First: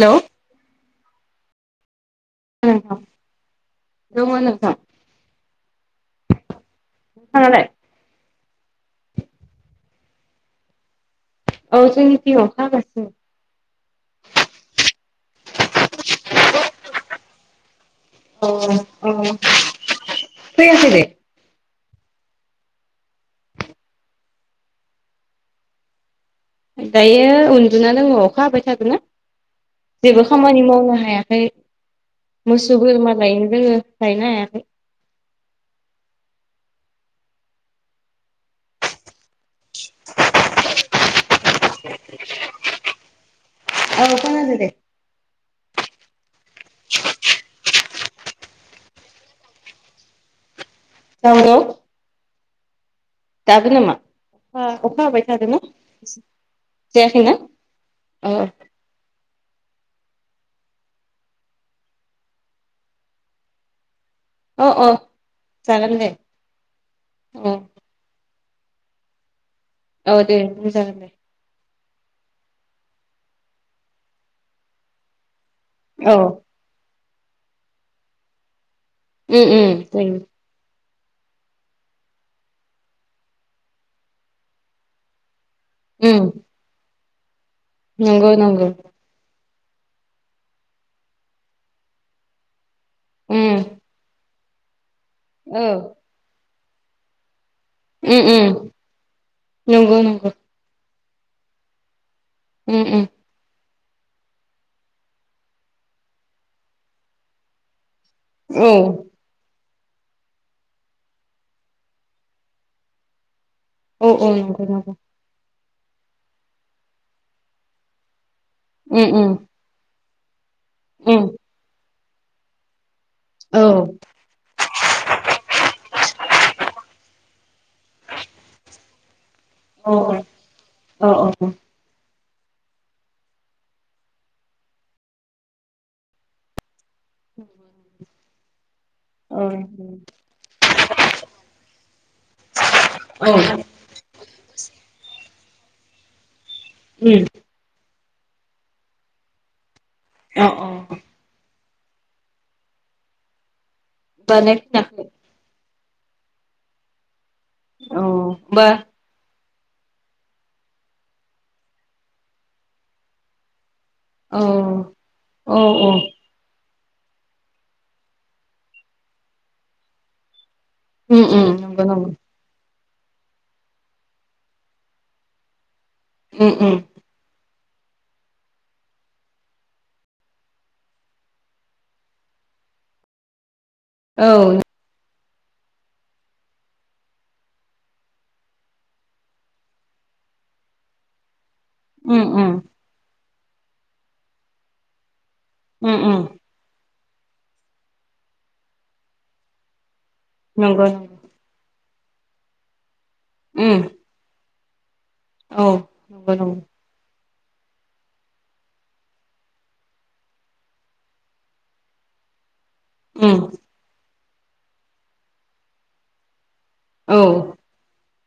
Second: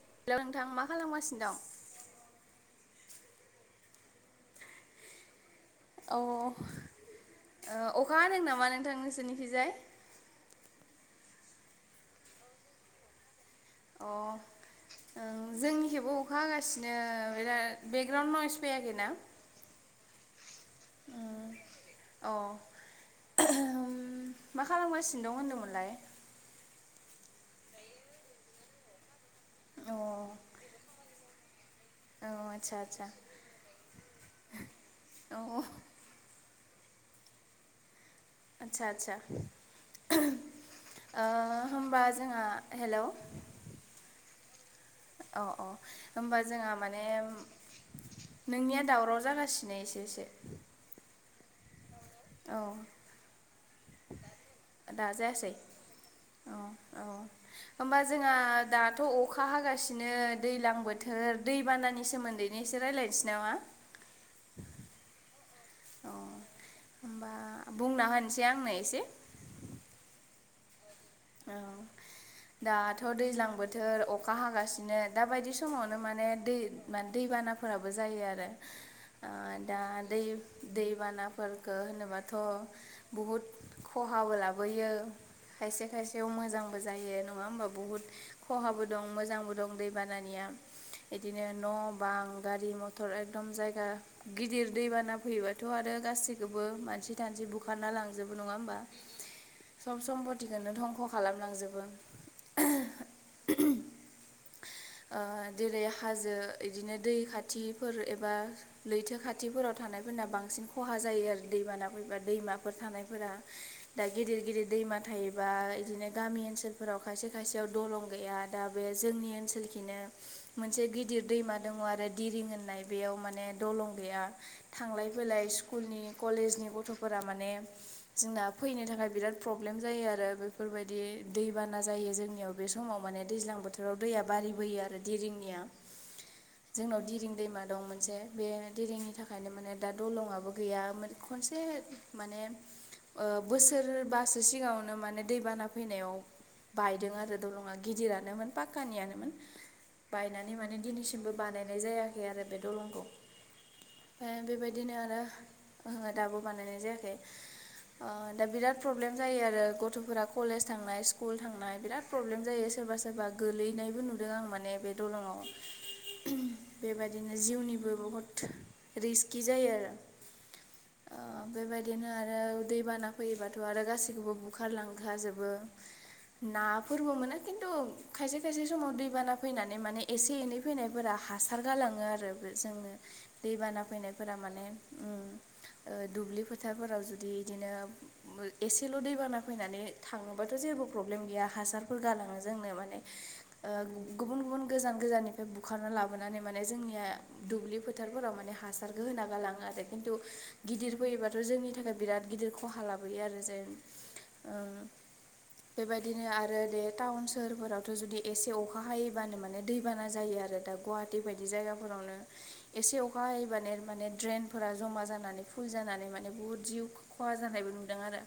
हेल' hello नोंथां मा खालामगासिनो दं? उम दङ नोंथां। औ औ [unintelligible] अखा हदों नामा नोंथां नोंसोरनिखिजाय। औ जोंनिथिं अखा हागासिनो दं अ ओं जोंनिखेबो अखा हागासिनो बिराद बेकग्राउणड नयस फैयाखैना? फैआखै अ मा खालामगासिनो दं होनदोंमोनलाय। दायो उन्दुना दङ अखा हाबाय थादो ना अ औ जेबो खामानि मावनो हायाखै आदसा मोसौ आदसा बोरमालायनो दोङो लाइनो हायाखै औ औ आदसा आदसा ओ होमबा जोंहा हेलौ औ खोनादों दे औ अ होमबा जोंहा माने नोंनिया दावराव जागासिनो एसे एसे नंगौ। औ दाबो नामा अखा अखा हाबाय दााजायासै थादोंना औ औ जायाखैना होनोमबा अ जोंहा दाथ' अखा हागासिनो दैज्लां बोथोर दैबानानि सोमोन्दैनो एसे रायज्लायनोसै नामा? अ अ जागोन दे। अ होमबा औ बुंना होनोसै आंनो एसे औ दे बुं जागोन औ दाथ' दैज्लां बोथोर अखा हागासिनो दा बायदि समावनो औ माने दै माने दैबानाफोराबो जायो आरो। उम उम दा जायो दै दैबानाफोरफोरखौ होनोबाथ' बुहुद खहाबो लाबोयो खायसे उम बेयाव मोजांबो जायो नङा होमबा बुहुत नंगौ नंगौ खहाबो दं मोजांबो दं दै बानिया बिदिनो न' बां गारि मथ उम एकदम जायगा गिदिर दैबाना फैयोबाथ' औ आरो गासिखौबो मानसि बुखारना उम लांजोबो उम नङा होमबा नंगौ सोब नंगौ सम्पथिखौनो दं खालामलांजोबो उम उम ओ जेरै हाजो बिदिनो दै खाथिफोर एबा औ लैथो खा खाथिफोराव थानायफोरना बांसिन खहा जायो आरो दैबाना फैबा दैमाफोर थानायफोरा दा औ औ गिदिर नंगौ गिदिर नंगौ दैमा थायो। [inaudible] बिदिनो गामि ओनसोलफोराव खायसे खायसेयाव दलं गैया दा बे उम उम जोंनि ओनसोल बिनो मोनसे उम गिदिर दैमा दङ आरो दं होननाय माने औ दलं गैया थांलाय फैलाय स्कुलनि कलेजनि गथ'फोरा माने जोंना फैनो थाखाय बिराद प्रब्लेम औ जायो आरो बेफोरबायदि औ दैबाना नाजायो जोंनियाव बे समाव माने दैज्लां बोथोराव दैया बारारि बोयो आरो देरिंनिया जोंनाव दिरिं दैमा दं मोनसे बे दिरिंनि औ थाखायनो माने दा दंआबो गैया खनसे माने औ बो उम सोरबासो सिगाङावनो माने दैबाना फैनायाव बायदों आरो आन्दौ नङा गिदिरानोमोन पाक्कानियानोमोन अ बायनानै माने दिनैसिमबो बानायनाय जायाखै आरो बे दलंखौ बानाय बेबायदिनो खोनाखै आरो आो दाबो बानायनाय जायाखै औ दा बा बिराद प्रब्लेम जायो आरो गथ'फोरा कलेज थांनाय स्कुल थांनाय बिराद प्रब्लेम जायो सोरबा सोरबा गोलैनायबो नुयो दों औ आं माने बे दलङाव औ औ बेबादिनो जिउनिबो बहुत रिस्कि जायो आरो उम उम नंगौ बेबायदिनो नंगौ आरो उदै दै बाना फैयोबाथ' आरो गासिखौबो बुखारलांखाजोबो उम ना उम फोरबो मोने खिन्थु खायसे खायसे समाव दै दैबाना फैनानै माने एसे एनै फैनायफोरा हासार गालाङो आरो जोंनो दैबाना औ फैनायफोरा माने दुब्लि फोथारफोराव जुदि इदिनो एसेल' दैबाना फैनानै थाङोबाथ' जेबो प्रब्लेम गैया हासार फोरा उम नंआ जोंनो माने ओ गुबुन गुबुन गोजान गोजान निफ्राय बुखारना उम उम लाबोनानै माने जोंनिया दुब्लि फोथारफोराव माने हासारखौ होना गालाङो आरो खिन्थु नंगौ गिदिर फैयोबाथ' जोंनि थाखाय बिराद गिदिर खहा लाबोयो आरो जेन उम औ बेबायदिनो नंगौ नंगौ आरो द टाउन सोहोरफोरावथ' जुदि एसे अखा खा हायोबानो माने दैबाना जायो आरो दा गुवाहाटि बायदि जायगाफोरावनो एसे अखा उम हायबानो माने ड्रेनफोरा जमा जानानै फुल जानानै माने बुहुद जिउ औ खहा जानायबो नुदों आरो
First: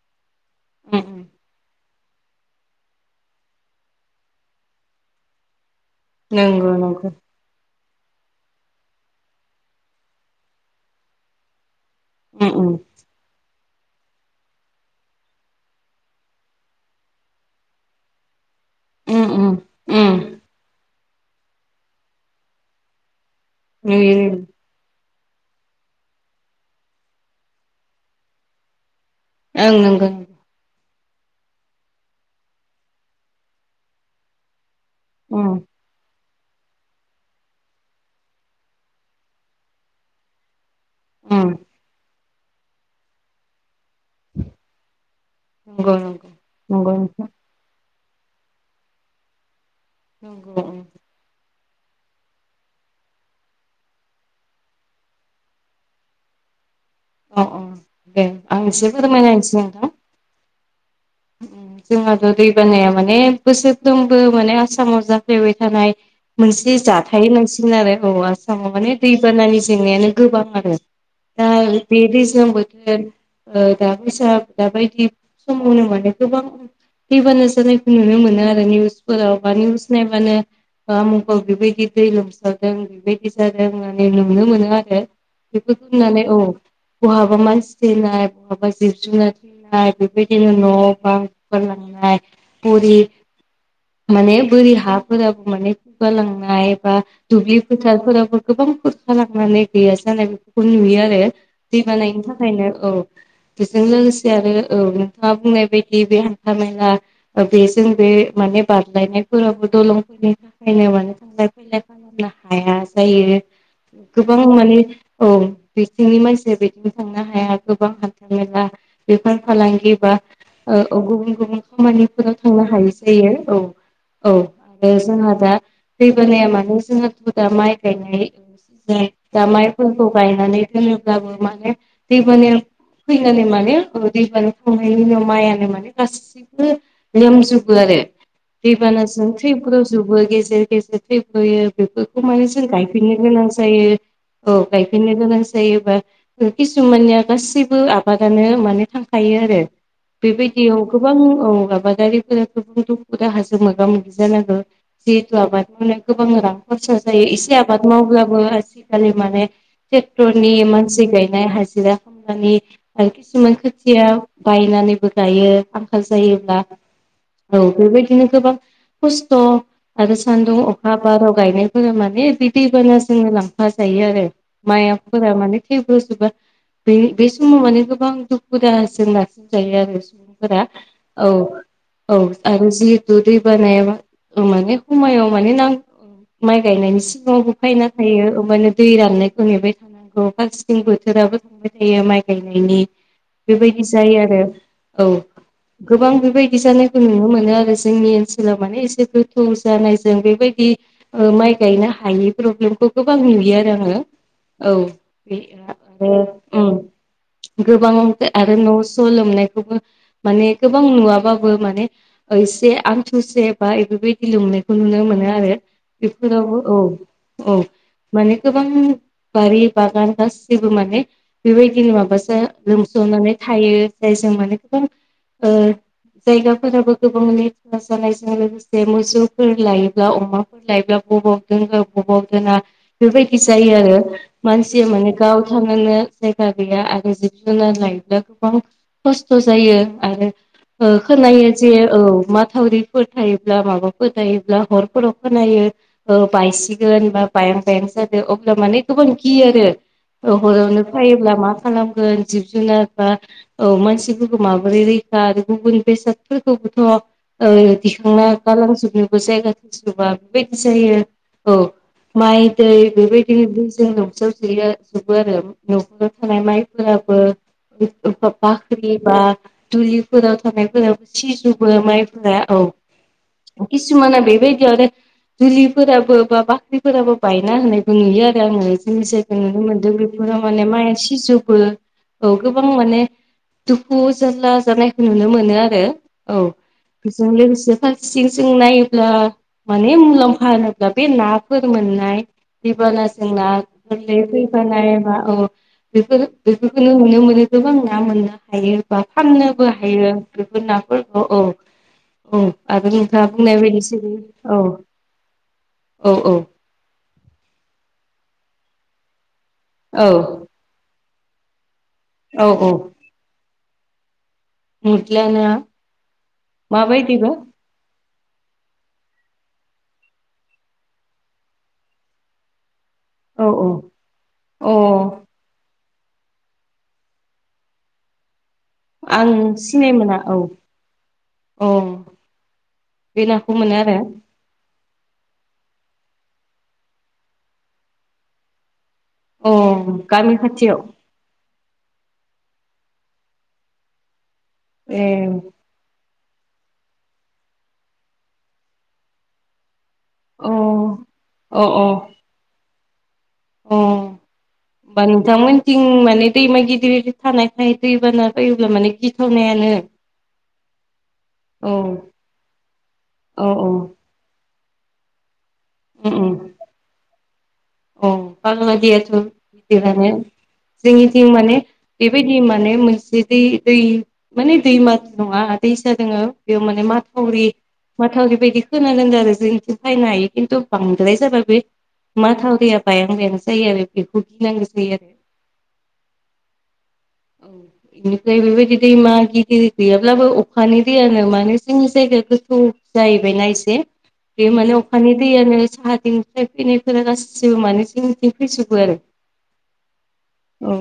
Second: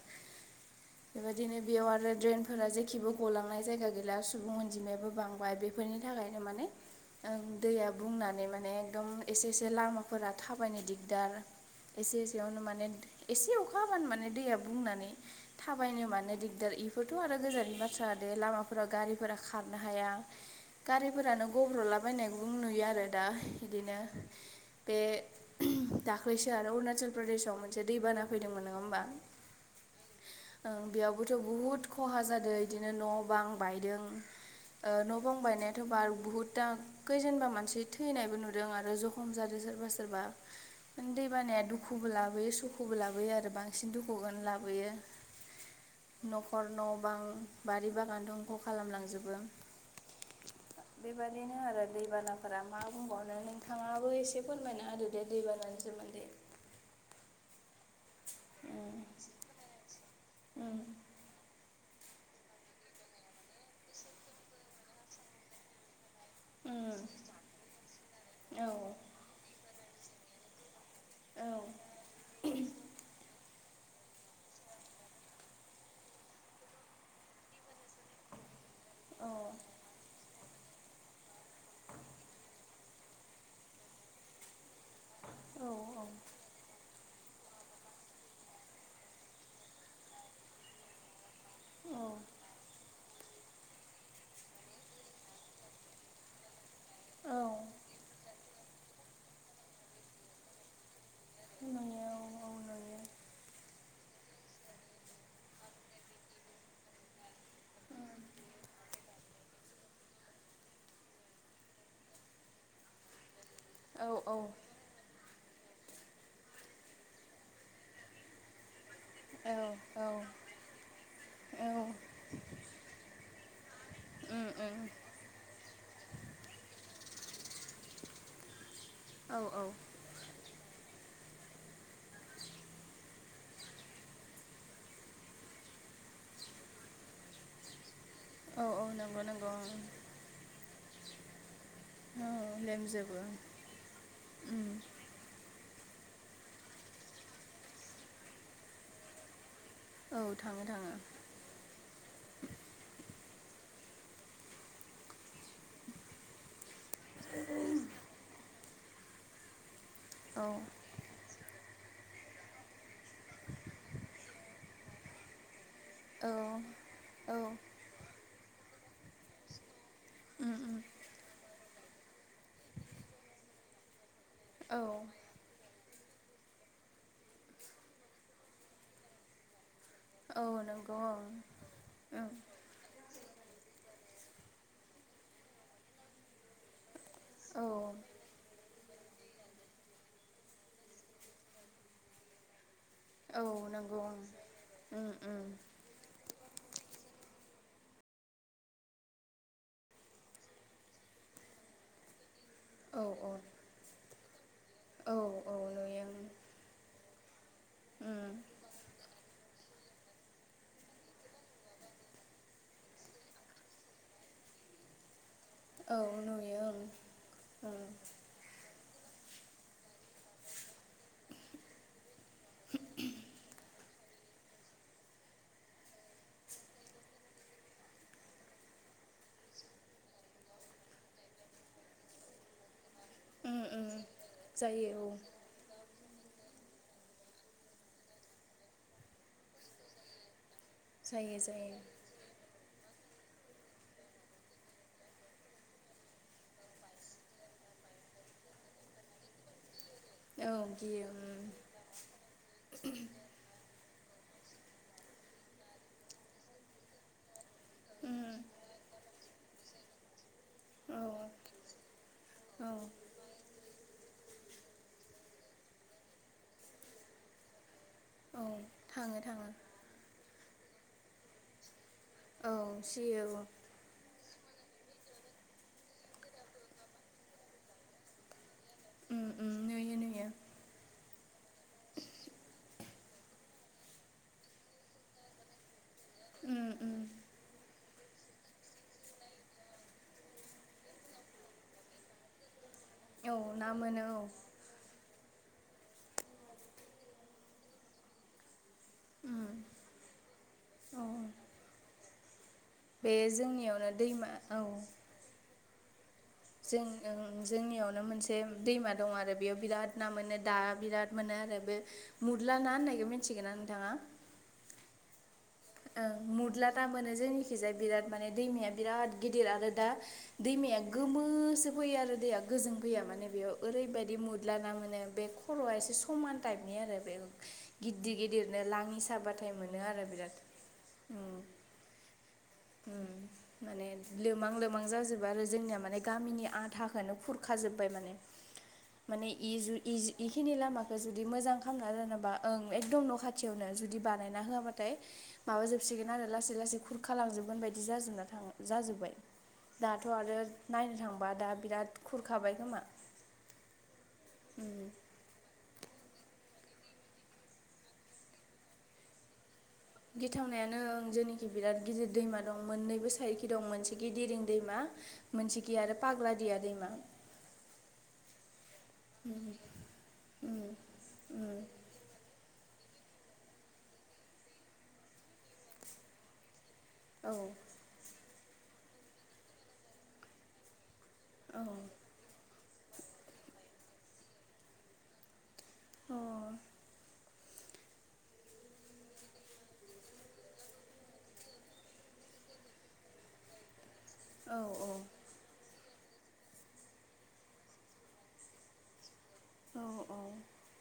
उम बेबायदिनो बेयाव आरो द्रेन फोर जेखेबो गलांनाय जायगा गैला सुबुं अनजिमायाबो बांबाय बे बेफोरनि थाखायनो माने नंगौ नंगौ ओं दैया बुंनानै माने एकदम एसे एसे लामाफोरा थाबायनो दिगदार एसे उम एसेयावनो उम माने एसे अखा हाबानो माने दैया बुंनानै थाबायनो मानो दिगदार इफोरथ' आरो गोजाननि बाथ्रा दे लामाफोराव उम गारिफोरा उम खारनो हाया उम गारिफोरानो गब्र'लाबायनाय नुयो आरो दा बिदिनो नुयो बे दाख्लैसो आरो अरुणाचल प्रदेशआव मोनसे दैबाना फैदोंमोन नङा होमबा ओं नंगौ बेयावबोथ' बुहुद खहा जादों बिदिनो न' बां बायदों न' उम बुंंबाय ने थ' बार बहुदाखैजेनबा मानसि थैनायबो नुदों आरो जखम जादों सोरबा सोरबा माने दै उम बानाया दुखुबो लाबोयो सुख'बो लाबोयो आरो बांसिन दुखु खुगुन लाबोयो नंगौ नंगौ न'खर नंगौ न' बां नोंथां। बारि बागानखौ अंख' खालामलांजोबो [unintelligible] बेबायदिनो आरो दैबानाफोरा मा बुंबावनो नोंथाङाबो एसे फोरमायना आरो दे दैबानानि सोमोन्दै अ अ दे आं गसे फोरोमाय नायनोसै नों ओं जोंहाथ' दै बानाया माने बोसोरफ्रंबो माने आसामाव जाफ्लायबाय थानाय मोनसे औ जाथाय नांसिन आरो औ आसामाव माने औ दैबानानि जेंनायानो गोबां आरो दा बे दैज्लां बोथोर दैसा दाबायदि समावनोमोन गोबां फैबानो जानायखौ नुनो मोनो आरो औ निउसफोराव बा निउस नायबानो मा मुगाव बेबायदि दै लोमसावदों बेबायदि जादों होननानै नुनो मोनो आरो बेखौनानै औ बहाबा मानसि थैनाय बहाबा जिब जुनार थैनाय बेबायदिनो न' ब औ लां फुर [unintelligible] माने बोरि हाफोराबो माने खुगालांनाय बा औ दुब्लि फोथारफोरावबो गोबां खुरखा लांनानै गैया जानाय बेफोरखौ नुयो आरो दै नुयो बानायनि औ थाखायनो औ नुयो बेजों लोगोसे आरो औ नोंथाङा बुंनाय बायदि बे बे हानथा मेला बेजों बे माने बारलायनायफोराबो दलंफोरनि थाखायनो मान थांलाय फैलाय नो हाया जायो औ गोबां माने औ बिथिंनि मानसिया बिदिनो थांनो हाया गोबां हान्था मेला बेफोर फालांगि औ बा औ औ गुबुन गुबुन औ खामानिफोराव थांनो हाय जायो औ औ उम उम आरो जोंहा दा दैबानाया मानो जोंहाथ' दा माइ गायनाय औ दा औ माइफोरखौ गायनानै दोनोब्लाबो माने दै बानाया फैनानै माने दैबानो खमहैनायनि माइआ माने गासैखौबो लेमजोबो आरो औ औ नंगौ दैबानाजों नंगौ थैफ्रावजोबो गेजेर गेजेर थै फोयो बेफोरखौ औ माने जों गायफिननो लेमजोबो गोनां जायो औ उम ग - बेनो गोनां जायोबा किसुमाननिया गासैबो आबादानो माने थांखायो आरो औ थाङो बेबायदियाव थाङो गोबां औ आबादारि गोबां दुखु दाहाजों मोगा मोगि जानांगौ जिहेतु आबाद मावनाय गोबां रां खरसा जायो एसे आबाद मावब्लाबो आजिखालि माने औ ट्रेक्टरनि मानसि गायनाय हाजिरा ख खिसुमान खोथिया बायनानै गायो आंखाल औ जायोब्ला औ बेबायदिनो गोबां खस्थ' आरो उम सान्दुं उम अखा बाराव गायनायफोरा माने बि दैबाना जोङो लांफा जायो आरो औ माइ फोरा माने थब्रजोबो बे बे समाव माने गोबां दुखु दाहजों नारसिनजायो आरो औ नंगौ औ औ ओं आरो जिहेतु दै बानायाबा माने समायाव माने नांगौ माइ गायनायनि सिगाङावबो फायना ओं थायो ओबानो दै राननायखौ नेबाय थानो नांगौ फांसेथिं बोथोराबो थांबाय थायो माइ गायनायनि औ बेबायदि नंगौ जायो ओं आरो औ [unintelligible] गोबां बेबायदि जानायखौ नुनो मोनो आरो जोंनि ओनसोलाव माने एसे गोथौ जानायजों बेबायदि माइ गायनो हायि प्रब्लेमखौ औ गोबां नुयो आरो आंङो औ बे औ औ नुयो आरो गोबांओं ओं आरो न' स' लोमनायखौबो माने गोबां नुवाबाबो माने एसे आंथुसे बा बेफोरबायदि लोंनायखौ नुनो मोनो आरो औ बेफोरावबो नुयो औ ओं औ उम माने गोबां बारि बागान गासैसिबो माने बेबायदिनो माबासो लोमस'नानै थायो जायजों माने खम ओ जायगाफोराबो गोबाङ जानायजों लोगोसे मोसौफोर लायोब्ला अमा लायोब्ला बबाव दोननो बबाव दोना बेफोरबायदि उम जायो उम आरो मानसिया जायो माने औ गाव थनोनो जायगा गैया आरो जिब जुनार लायोब्ला गोबां खस्थ जायो आरो जायो खोनायो जे जायो औ मा थावरि फोथायोब्ला माबा फोथायोब्ला हरफोराव खोनायो ओ बायसिगोन बा बायां बायां जादो अब्ला माने गोबां गियो आरो। औ हरावनो गियो फायोब्ला मा खालामगोन जिब जुनार बा औ मानसि माबोरै रैखा आरो गुबुन बेसादफोरखौबोथ' उम दिखांना गालांजोबनोबो जायगा थैजोबा बेबायदि औ जायो औ माइ दै औ बेबायदिनो जों न'साव जयो जोबो आरो न'खराव थानाय माइफोराबो औ बाख्रि बा थाङो थाङो दुलिफोराव थानायफोरावबो सिजोबो माइफोरा औ सियो औ खिसुमान बेेबायदि आरो डुलिफोराबो बा बाख्रिफोराबो बायना होननायबो नुयो आरो आङो ऐसे उम उम नुनो मोन्दों नुयो नुयो बेफोराव माने माइ सिजौबो औ गोबां माने दुखु जारला जानायखौ नुनो मोनो आरो औ उम उम बेजों लोगोसे फारसेथिं सिं नायोब्ला माने मुलाम्फा होनोब्ला बे नाफोर मोननाय दैबानाजों औ ना मोनो गोरलै औ फैयो बानायनायबा औ बेफोर बेफोरखौनो नुनो मोनो गोबां ना मोनो हायो बा उम फाननोबो हायो बेफोर नाफोरखौ औ औ आगोल बे नोंथांङा बुंनाय जोंनियावनो बायदिसै बे दैमा औ औ औ जों जोंनियावनो मोनसे दैमा दं आरो बेयाव बिराद औ ना मोनो। दा बिराद मोनो आरो बे औ मुदला औ ना होननायखौ मिन्थिगोना नोंथाङा? [unintelligible] ओं मुदला दा मोनो माबायदिबा जोंनिखिजाया बिराद माने दैमाया बिराद गिदिर आरो दा दैमाया गोमोसो फैयो आरो दैया गोजों फैया मोन औ बेयाव औ ओरैबायदि मुरदला ना अ मोनो बे खर'आ एसे समान टाइपनि आरो बे गिददिर गिदिर बिदिनो लाङि आं साबाथाय मोनो सिनाय आरो मोना औ बिराद अ माने बे नाखौ मोनो आरो [unintelligible] लोमां लोमां जाजोबबाय आरो जोंनिया माने गामिनि आधाखोननो खुरखाजोबबाय माने माने अ इजु गामि इखिनि खाथियाव लामाखौ जुदि मोजां फांना रानोबा ओं एकदम न' खाथियावनो जुदि बानायना होआबाथाय ए माबााजोबसिगोन आरो लासै लासै खुरखा लांजोबगोन बायदि जाजोबना थांङो जाजोब्बाय दाथ' आरो अ नायनो थांबा दा बिराद खुरखाबाय खोमा उम बा नोंथामोन थिं माने दैमा गिदिर गिदिर थानायख दै बाना बायोब्ला माने गिथावनायानो गिथावनायानो जोंनिखि औ बिराद गिदिर दैमा दं मोननैबो औ साइडखि दं मोनसे औ गिदिरिं दैमा मोनसे गि आरो फाग्ला दिया दैमा औ फाग्ला दिया गिदिरबानो जोंनिथिं माने बेबायदि माने मोनस्रि दै दै माने दैमा नंङा दैसा दोङो बेयाव माने माथ औ माथावरि माथावरि बायदि खोनागोनदों आरो जोंनिथिं फैनो हायो खिन्थु बांद्राय जाबा बे औ अ मा थावरिया बायां बायां जायो आरो बेखौ गिनांगौ जायो आरो अ [unintelligible] औ बेनिफ्राय बेबायदि दैमा गिदिर गैयाब्लाबो अखानि दैयानो मानो जोंनि जायगाया गोथौ जाहैबायना एसे बे औ माने अखानि दैयानो साहा दिं फैनायफोरा गासिबो मानै जोंनिथिं फैजोबो आरो औ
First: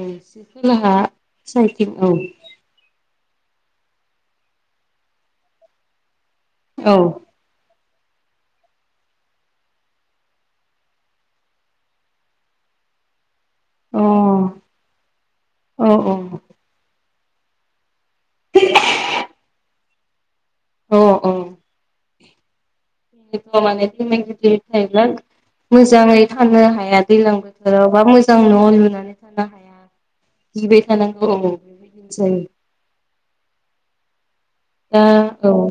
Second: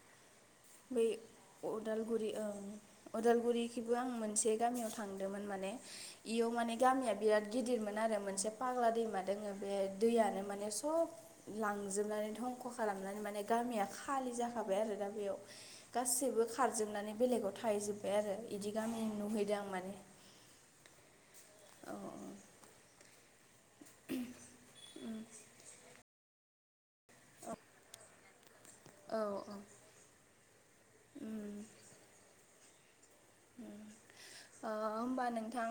खोलाहा बै साइथिं औ अदालगुरि ओं अदालगुरिखिबो आं मोनसे गामियाव थांदोंमोन माने इयाव माने औ गामिया बिराद गिदिरमोन आरो मोनसे फाग्ला दैमा दोंङो बे दैयानो माने सब लांजोबनानै धंख' खालामनानै माने गामिया अ औ खालि जाखाबाय आरो दा बेयाव औ गासैबो खारजोबनानै बेलेगाव थाहैजोबबाय ओमफफ्राय आरो बिदि गामि नुहैदों आं माने अ औ औ औ मान [unintelligible] मोजांङै थानो हाया दैलां बोथोराव बा मोजां न' लुनो औ ओ। गिबाय थानांगौ जायो। ओम ओ दा ओमबा औ नोंथां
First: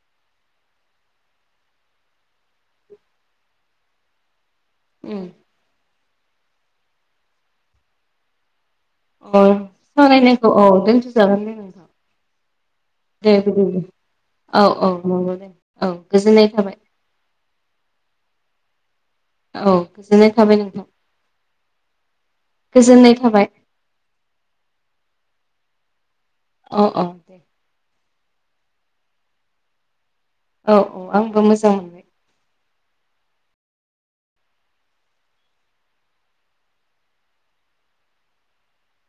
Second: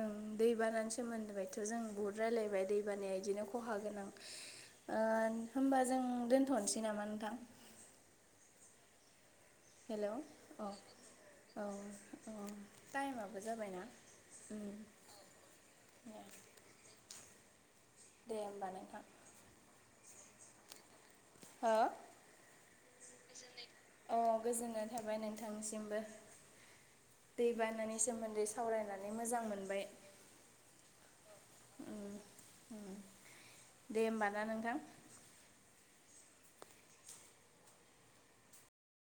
ओं दैबानि सोमोन्दैथ' जों बहुद रायलायबाय दैबानाया इदिनो खहा गोनां ओ उम होमबा जों दोनथ'नोसै नामा नोंथां? अ। हेलौ सावरायनायखौ औ अ दोनथ'जागोन दे औ नोंथां औ दे टाइमाबो बिदिब्ला जाबायना। [inaudible] औ औ नंगौ दे औ गोजोननाय थाबाय। दे ओमबा नोंथां। औ गोजोननाय थाबाय नोंथां। हो गोजोननाय थाबाय औ गोजोननाय थाबाय नोंथांसिमबो। अ अ। दैबानानि सोमोन्दै सावरायनानै मोजां मोनबाय। औ औ आंबो मोजां मोनो। ओम दे होमबा ना नोंथां।